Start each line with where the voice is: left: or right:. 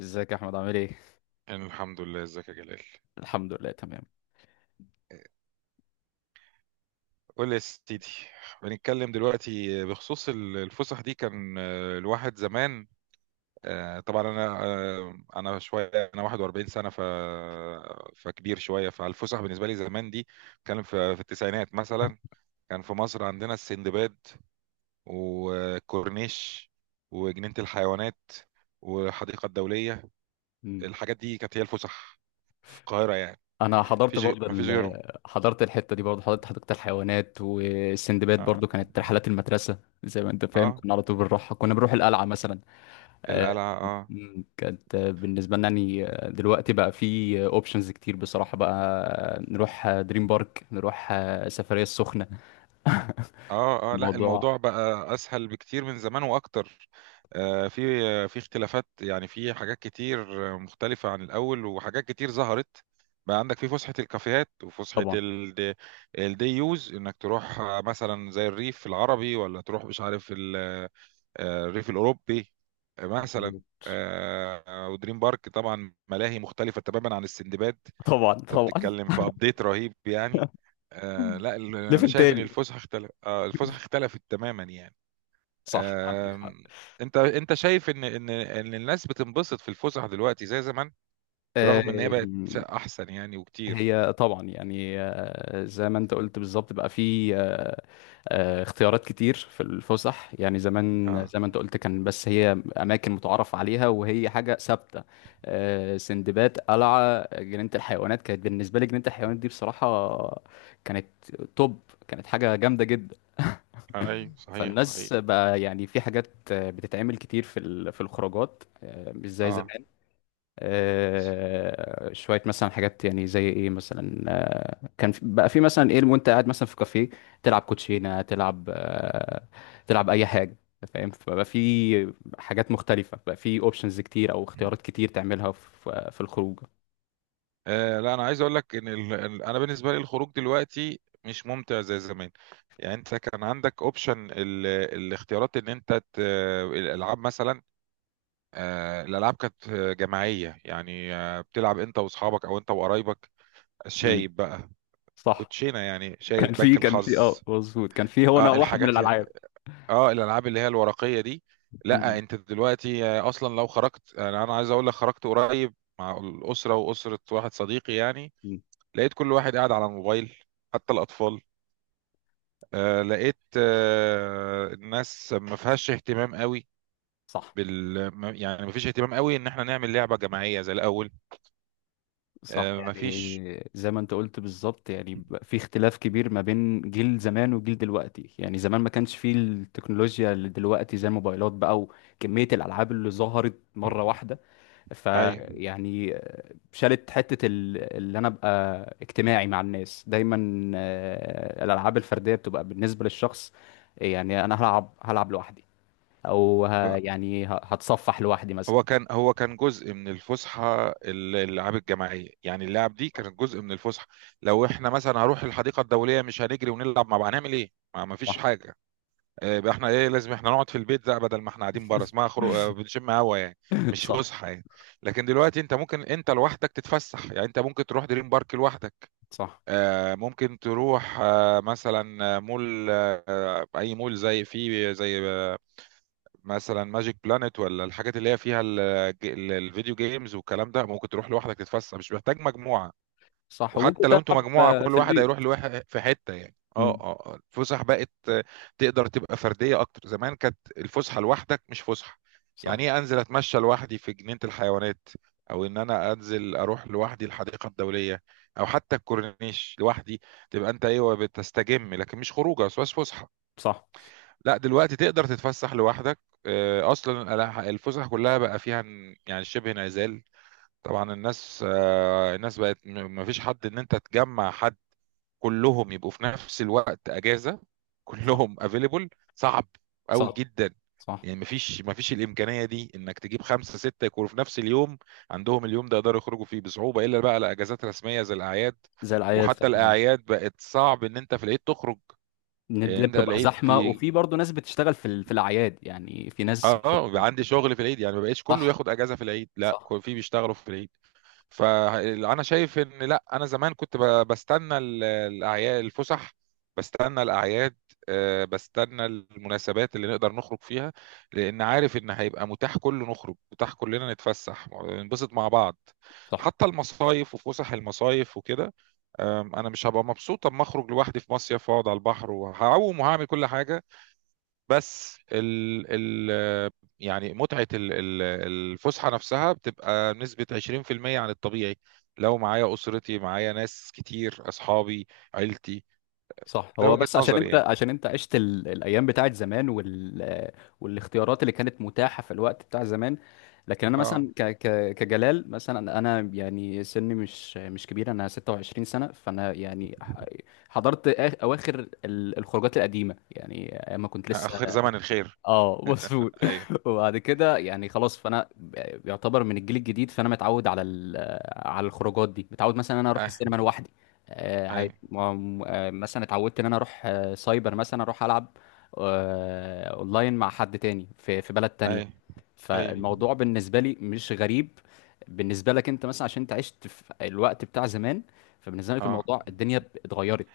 left: ازيك يا احمد عامل ايه؟
right: أنا الحمد لله. ازيك يا جلال؟
left: الحمد لله تمام.
right: قول لي يا سيدي. بنتكلم دلوقتي بخصوص الفسح دي. كان الواحد زمان طبعا انا شويه. انا 41 سنه. فكبير شويه فالفسح بالنسبه لي زمان دي. كان في التسعينات مثلا، كان في مصر عندنا السندباد وكورنيش وجنينه الحيوانات والحديقه الدوليه.
left: مم.
right: الحاجات دي كانت هي الفسح في القاهره يعني.
left: انا حضرت
right: مفيش
left: برضه
right: مفيش غيرهم.
left: حضرت الحته دي برضه، حضرت حديقه الحيوانات والسندباد،
right: اه.
left: برضه كانت رحلات المدرسه. زي ما انت فاهم
right: آه،
left: كنا على طول بنروحها، كنا بنروح القلعه مثلا. آه،
right: القلعه، اه.
left: مم. كانت بالنسبة لنا يعني. دلوقتي بقى في اوبشنز كتير بصراحة بقى، نروح دريم بارك، نروح سفرية السخنة.
right: اه لا،
left: الموضوع
right: الموضوع بقى اسهل بكتير من زمان واكتر. في اختلافات، يعني في حاجات كتير مختلفة عن الاول، وحاجات كتير ظهرت. بقى عندك في فسحة الكافيهات وفسحة
left: طبعا
right: الدي يوز، انك تروح مثلا زي الريف العربي، ولا تروح مش عارف الريف الاوروبي آه، مثلا
left: مظبوط.
right: آه، آه، ودريم بارك، طبعا ملاهي مختلفة تماما عن السندباد.
left: طبعا
right: انت
left: طبعا.
right: بتتكلم في ابديت رهيب يعني. لا، انا
left: ليفل
right: شايف ان
left: تاني.
right: الفسحه اختلف آه الفسحه اختلفت تماما يعني.
left: صح
right: آه.
left: عندك حق.
right: انت شايف ان الناس بتنبسط في الفسح دلوقتي زي زمان؟ برغم ان هي بقت
left: آم،
right: احسن يعني وكتير.
left: هي طبعا يعني، زي ما انت قلت بالظبط، بقى في اختيارات كتير في الفسح. يعني زمان
right: اه
left: زي ما انت قلت كان بس هي اماكن متعارف عليها وهي حاجه ثابته. سندباد، قلعه، جنينه الحيوانات. كانت بالنسبه لي جنينه الحيوانات دي بصراحه كانت توب، كانت حاجه جامده جدا.
right: اي صحيح
left: فالناس
right: صحيح.
left: بقى يعني في حاجات بتتعمل كتير في في الخروجات، مش زي
right: اه
left: زمان. شويه مثلا حاجات يعني زي ايه مثلا. كان في بقى في مثلا ايه وانت قاعد مثلا في كافيه، تلعب كوتشينه، تلعب تلعب اي حاجه. فاهم؟ فبقى في حاجات مختلفه، بقى في اوبشنز كتير او اختيارات كتير تعملها في في الخروج.
right: لا، انا عايز اقول لك ان انا بالنسبه لي الخروج دلوقتي مش ممتع زي زمان. يعني انت كان عندك اوبشن الاختيارات، ان انت الالعاب مثلا. الالعاب كانت جماعيه يعني، بتلعب انت واصحابك او انت وقرايبك،
left: مم.
right: شايب بقى،
left: صح.
right: كوتشينه يعني،
left: كان
right: شايب،
left: في
right: بنك
left: كان في
right: الحظ.
left: اه مظبوط، كان في هو
right: اه
left: انا واحد من
right: الحاجات،
left: الالعاب.
right: اه الالعاب اللي هي الورقيه دي. لا
left: مم.
right: انت دلوقتي، اصلا لو خرجت، انا عايز اقول لك خرجت قريب مع الاسره واسره واحد صديقي يعني.
left: مم.
right: لقيت كل واحد قاعد على الموبايل، حتى الاطفال. لقيت الناس ما فيهاش اهتمام قوي
left: صح.
right: بال ما- يعني ما فيش اهتمام قوي ان احنا نعمل لعبه جماعيه زي الاول.
left: صح،
right: مفيش.
left: يعني زي ما انت قلت بالظبط، يعني بقى في اختلاف كبير ما بين جيل زمان وجيل دلوقتي. يعني زمان ما كانش فيه التكنولوجيا اللي دلوقتي، زي الموبايلات بقى وكمية الألعاب اللي ظهرت مرة واحدة.
right: ايوه
left: فيعني شالت حتة اللي أنا أبقى اجتماعي مع الناس دايما. الألعاب الفردية بتبقى بالنسبة للشخص، يعني أنا هلعب، هلعب لوحدي، أو
right: بقى.
left: هتصفح لوحدي مثلا.
right: هو كان جزء من الفسحه، الالعاب الجماعيه يعني، اللعب دي كانت جزء من الفسحه. لو احنا مثلا هروح الحديقه الدوليه مش هنجري ونلعب مع بعض، هنعمل ايه؟ ما
left: صح.
right: فيش حاجه. يبقى احنا ايه، لازم احنا نقعد في البيت، ده بدل ما احنا قاعدين بره، اسمها خروج، بنشم هوا يعني، مش
left: صح.
right: فسحه يعني. لكن دلوقتي انت ممكن لوحدك تتفسح، يعني انت ممكن تروح دريم بارك لوحدك،
left: صح.
right: ممكن تروح آه، مثلا آه، مول، اي مول، زي فيه زي مثلا ماجيك بلانت، ولا الحاجات اللي هي فيها الفيديو جيمز والكلام ده، ممكن تروح لوحدك تتفسح، مش محتاج مجموعة.
left: صح وممكن
right: وحتى لو انتوا
left: تلعب
right: مجموعة، كل
left: في
right: واحد هيروح
left: البيت.
right: لواحد في حتة يعني.
left: مم.
right: الفسح بقت تقدر تبقى فردية اكتر. زمان كانت الفسحة لوحدك مش فسحة. يعني
left: صح.
right: ايه، انزل اتمشى لوحدي في جنينة الحيوانات، او انا انزل اروح لوحدي الحديقة الدولية، او حتى الكورنيش لوحدي، تبقى انت ايوه بتستجم، لكن مش خروجه، بس فسحة
left: صح.
right: لا. دلوقتي تقدر تتفسح لوحدك. اصلا الفسح كلها بقى فيها يعني شبه انعزال. طبعا الناس، الناس بقت مفيش حد، ان انت تجمع حد كلهم يبقوا في نفس الوقت اجازه،
left: صح.
right: كلهم افيلبل، صعب قوي
left: صح.
right: جدا.
left: صح،
right: يعني مفيش الامكانيه دي، انك تجيب خمسه سته يكونوا في نفس اليوم عندهم اليوم ده يقدروا يخرجوا فيه، بصعوبه الا بقى لاجازات رسميه زي الاعياد.
left: زي الأعياد،
right: وحتى
left: صح، أيوة.
right: الاعياد بقت صعب ان انت في العيد تخرج.
left: النت
right: يعني
left: دي
right: انت
left: بتبقى
right: العيد،
left: زحمة، وفي برضه ناس بتشتغل في في الأعياد، يعني في ناس
right: اه بيبقى
left: بتبقى.
right: عندي شغل في العيد، يعني ما بقتش كله
left: صح.
right: ياخد اجازه في العيد، لا
left: صح.
right: في بيشتغلوا في العيد. فانا شايف ان لا، انا زمان كنت بستنى الاعياد، الفسح، بستنى الاعياد، بستنى المناسبات اللي نقدر نخرج فيها، لان عارف ان هيبقى متاح كله نخرج، متاح كلنا نتفسح ننبسط مع بعض.
left: صح.
right: حتى المصايف وفسح المصايف وكده، انا مش هبقى مبسوط اما اخرج لوحدي في مصيف واقعد على البحر وهعوم وهعمل كل حاجه، بس ال ال يعني متعة الفسحة نفسها بتبقى نسبة 20% عن الطبيعي لو معايا أسرتي، معايا ناس كتير، أصحابي، عيلتي.
left: صح،
right: ده
left: هو
right: وجهة
left: بس عشان
right: نظري
left: انت،
right: يعني.
left: عشان انت عشت الايام بتاعت زمان، والاختيارات اللي كانت متاحه في الوقت بتاع زمان. لكن انا
right: اه،
left: مثلا كجلال مثلا، انا يعني سني مش كبير، انا 26 سنه، فانا يعني حضرت اواخر الخروجات القديمه يعني، ايام ما كنت لسه.
right: آخر زمن الخير.
left: اه مظبوط.
right: أيوه.
left: وبعد كده يعني خلاص، فانا يعتبر من الجيل الجديد، فانا متعود على على الخروجات دي، متعود مثلا انا اروح
right: أيوه.
left: السينما لوحدي.
right: أيوه.
left: عادي، مثلا اتعودت ان انا اروح سايبر مثلا اروح العب اونلاين مع حد تاني في في بلد تانية.
right: أيوه. أيوه.
left: فالموضوع بالنسبه لي مش غريب. بالنسبه لك انت مثلا عشان انت عشت في الوقت بتاع زمان، فبالنسبه لك
right: اه،
left: الموضوع الدنيا اتغيرت.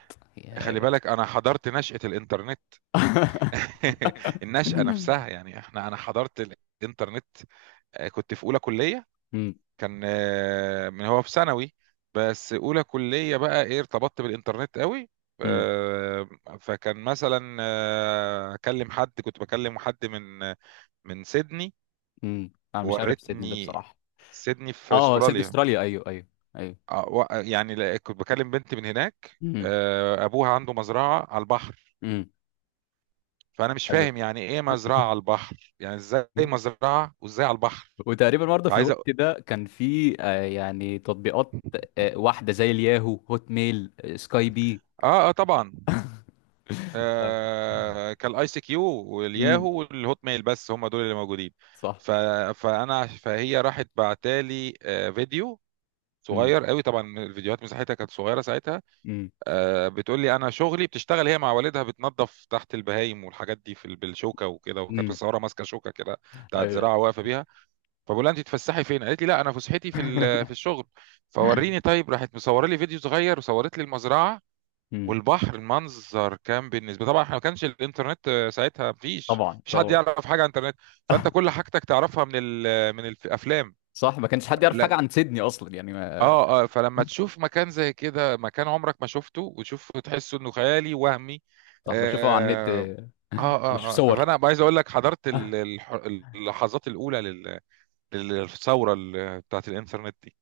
right: خلي بالك أنا حضرت نشأة الإنترنت. النشأة نفسها يعني، أنا حضرت الإنترنت. كنت في أولى كلية، كان من هو في ثانوي، بس اولى كليه بقى ايه ارتبطت بالانترنت قوي.
left: مم.
right: آه، فكان مثلا اكلم حد، كنت بكلم حد من سيدني.
left: امم، انا مش عارف سيدني ده
right: ورتني،
left: بصراحه.
right: سيدني في
left: اه، سيدني
right: استراليا.
left: استراليا، ايوه ايوه. ايوه.
right: يعني كنت بكلم بنت من هناك،
left: امم.
right: ابوها عنده مزرعه على البحر.
left: امم.
right: فانا مش
left: حلو.
right: فاهم يعني ايه مزرعه على البحر، يعني ازاي مزرعه وازاي على البحر؟
left: وتقريبا برضه في
right: فعايز أ-
left: الوقت ده كان في يعني تطبيقات، واحده زي الياهو، هوت ميل، سكاي بي.
right: اه اه طبعا. كالاي سي كيو
left: امم.
right: والياهو والهوت ميل، بس هم دول اللي موجودين.
left: صح.
right: ف... فانا، فهي راحت بعتالي فيديو
left: امم.
right: صغير قوي، طبعا الفيديوهات مساحتها كانت صغيره ساعتها.
left: امم.
right: بتقول لي انا شغلي بتشتغل هي مع والدها بتنظف تحت البهايم والحاجات دي في بالشوكه وكده، وكانت
left: امم.
right: متصوره ماسكه شوكه كده بتاعت
left: ايوه.
right: زراعه واقفه بيها. فبقول لها انت تفسحي فين، قالت لي لا، انا فسحتي في في الشغل. فوريني. طيب راحت مصوره لي فيديو صغير، وصورت لي المزرعه
left: امم.
right: والبحر. المنظر كان بالنسبه، طبعا احنا ما كانش الانترنت ساعتها، مفيش
left: طبعا
right: مفيش حد
left: طبعا.
right: يعرف حاجه عن الانترنت. فانت كل حاجتك تعرفها من من الافلام.
left: صح، ما كانش حد يعرف
right: لا.
left: حاجه عن سيدني اصلا يعني، ما...
right: اه اه، فلما تشوف مكان زي كده، مكان عمرك ما شفته، وتشوف، تحس انه خيالي وهمي.
left: صح، بشوفها على النت
right: اه
left: بشوف
right: اه اه،
left: صور.
right: فانا عايز اقول لك حضرت اللحظات الاولى للثوره بتاعت الانترنت دي.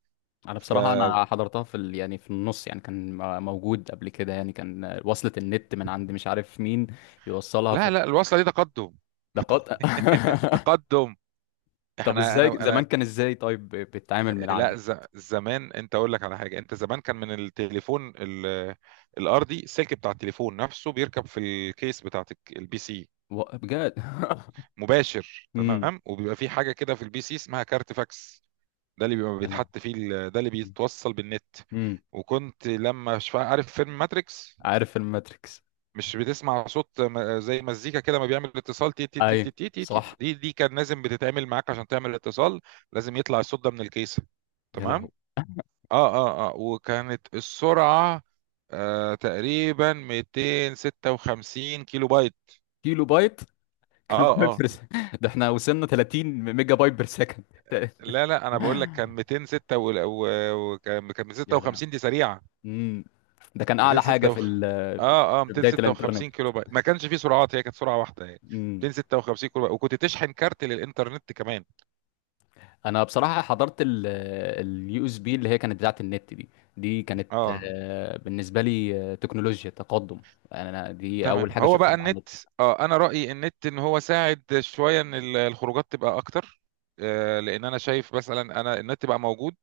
left: انا
right: ف
left: بصراحه انا حضرتها في يعني في النص، يعني كان موجود قبل كده، يعني كان وصلت النت من عند مش عارف مين يوصلها في
right: لا لا، الوصله دي تقدم،
left: الدقات.
right: تقدم.
left: طب
right: احنا
left: ازاي
right: انا انا
left: زمان كان ازاي طيب بتتعامل من العالم؟
right: لا زمان، انت اقول لك على حاجه. انت زمان كان من التليفون الارضي، السلك بتاع التليفون نفسه بيركب في الكيس بتاعت البي سي،
left: و- بجد؟
right: مباشر
left: امم.
right: تمام. وبيبقى في حاجه كده في البي سي اسمها كارت فاكس، ده اللي بيبقى
left: يلا.
right: بيتحط فيه ده اللي بيتوصل بالنت.
left: امم.
right: وكنت لما عارف فيلم ماتريكس؟
left: عارف الماتريكس.
right: مش بتسمع صوت زي مزيكا كده، ما بيعمل اتصال، تي تي تي تي
left: اي.
right: تي تي تي تي-
left: صح.
right: دي دي كان لازم بتتعمل معاك عشان تعمل اتصال، لازم يطلع الصوت ده من الكيسه،
left: يا لهو.
right: تمام. اه اه اه، وكانت السرعة تقريبا 256 كيلو بايت.
left: كيلو بايت. كيلو
right: اه
left: بايت
right: اه،
left: بر سكند. ده احنا وصلنا 30 ميجا بايت بير سكند.
right: لا لا انا بقول لك كان 206 وكان
left: يا لهو.
right: 256 دي سريعة.
left: امم. ده كان اعلى حاجه في
right: 256. اه اه،
left: في بدايه الانترنت.
right: 256 كيلو بايت، ما كانش فيه سرعات، هي كانت سرعة واحدة يعني، 256 كيلو بايت، وكنت تشحن كارت للإنترنت كمان.
left: انا بصراحه حضرت اليو اس بي اللي هي كانت بتاعه النت دي، دي كانت
right: اه
left: بالنسبه لي تكنولوجيا تقدم، يعني انا دي اول
right: تمام.
left: حاجه
right: هو بقى
left: اشوفها على النت.
right: النت، اه انا رايي النت ان هو ساعد شويه ان الخروجات تبقى اكتر. لان انا شايف مثلا، انا النت بقى موجود،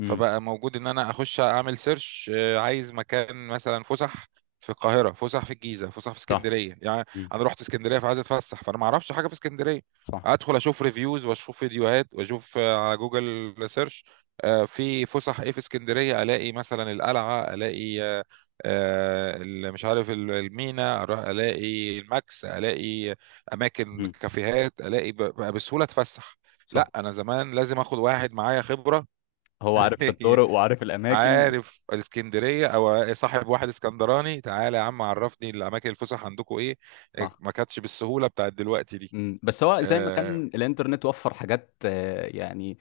left: امم.
right: فبقى موجود ان انا اخش اعمل سيرش. آه عايز مكان مثلا، فسح في القاهره، فسح في الجيزه، فسح في
left: صح.
right: اسكندريه يعني.
left: امم.
right: انا رحت اسكندريه فعايز اتفسح، فانا ما اعرفش حاجه في اسكندريه،
left: صح.
right: ادخل اشوف ريفيوز واشوف فيديوهات واشوف على جوجل سيرش في فسح ايه في اسكندريه، الاقي مثلا القلعه، الاقي مش عارف المينا، اروح الاقي الماكس، الاقي اماكن
left: امم.
right: كافيهات، الاقي بقى بسهوله اتفسح.
left: صح،
right: لا انا زمان لازم اخد واحد معايا خبره،
left: هو عارف الطرق وعارف الاماكن.
right: عارف الاسكندريه، او صاحب واحد اسكندراني، تعالى يا عم عرفني الاماكن، الفسح عندكم ايه. إيه،
left: صح.
right: ما كانتش بالسهوله بتاعت دلوقتي دي.
left: امم، بس هو زي ما
right: اه.
left: كان الانترنت وفر حاجات يعني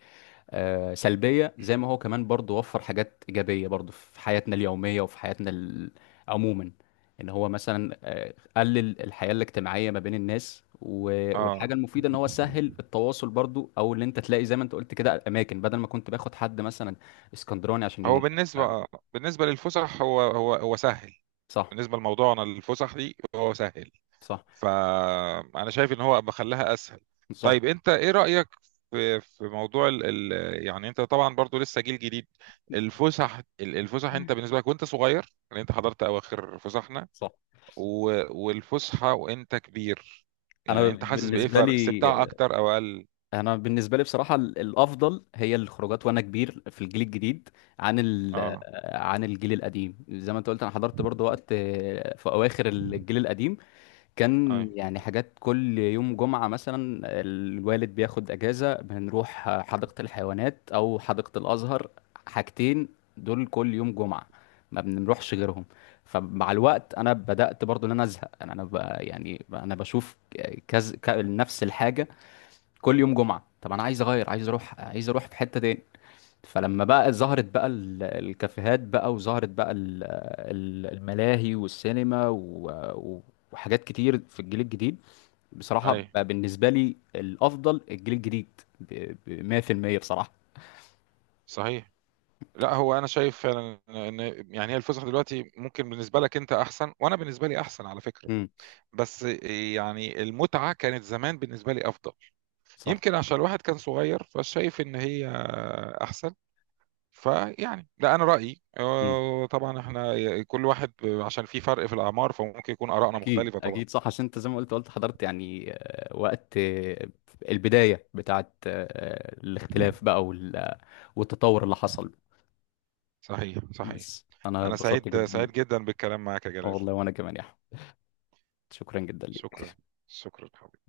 left: سلبية، زي ما هو كمان برضو وفر حاجات إيجابية برضو في حياتنا اليومية وفي حياتنا عموما. إن هو مثلا قلل الحياة الاجتماعية ما بين الناس، و- والحاجة
right: آه.
left: المفيدة إن هو سهل التواصل برضو، أو اللي أنت تلاقي زي ما أنت قلت كده أماكن بدل ما كنت باخد حد مثلا اسكندراني عشان
right: هو
left: ي...
right: بالنسبه، آه. بالنسبه للفسح، هو سهل،
left: صح.
right: بالنسبه لموضوعنا الفسح دي، هو سهل،
left: صح.
right: فانا شايف ان هو بخليها اسهل.
left: صح.
right: طيب انت ايه رايك في موضوع ال ال يعني انت طبعا برضو لسه جيل جديد، الفسح الفسح، انت بالنسبه لك وانت صغير، يعني انت حضرت اواخر فسحنا،
left: صح،
right: والفسحه وانت كبير،
left: أنا
right: يعني انت حاسس بايه؟
left: بالنسبة
right: فرق
left: لي،
right: استمتاع اكتر او اقل؟
left: انا بالنسبه لي بصراحه الافضل هي الخروجات وانا كبير في الجيل الجديد عن ال
right: اه
left: عن الجيل القديم. زي ما انت قلت انا حضرت برضو وقت في اواخر الجيل القديم،
right: اي
left: كان يعني حاجات كل يوم جمعه مثلا الوالد بياخد اجازه بنروح حديقه الحيوانات او حديقه الازهر. حاجتين دول كل يوم جمعه، ما بنروحش غيرهم. فمع الوقت انا بدات برضو ان انا ازهق، يعني انا بشوف كذا نفس الحاجه، كل يوم جمعة. طب انا عايز اغير، عايز اروح، عايز اروح في حتة تاني. فلما بقى ظهرت بقى الكافيهات بقى، وظهرت بقى الملاهي والسينما و- وحاجات كتير في الجيل الجديد، بصراحة
right: اي
left: بقى بالنسبة لي الافضل الجيل الجديد ب 100% بصراحة.
right: صحيح. لا هو، انا شايف فعلا ان، يعني هي الفسحه دلوقتي ممكن بالنسبه لك انت احسن، وانا بالنسبه لي احسن على فكره.
left: امم.
right: بس يعني المتعة كانت زمان بالنسبة لي أفضل،
left: صح.
right: يمكن عشان الواحد كان صغير فشايف إن هي أحسن. فيعني ده أنا رأيي،
left: امم.
right: طبعا إحنا كل واحد، عشان في فرق في الأعمار، فممكن يكون آرائنا
left: اكيد
right: مختلفة طبعا.
left: اكيد، صح، عشان انت زي ما قلت، قلت حضرت يعني وقت البداية بتاعت الاختلاف بقى والتطور اللي حصل.
right: صحيح صحيح.
left: بس انا
right: أنا
left: اتبسطت
right: سعيد،
left: جدا.
right: سعيد جدا بالكلام معك يا جلال.
left: والله، وانا كمان يا احمد، شكرا جدا
right: شكرا.
left: ليك.
right: شكرا حبيبي.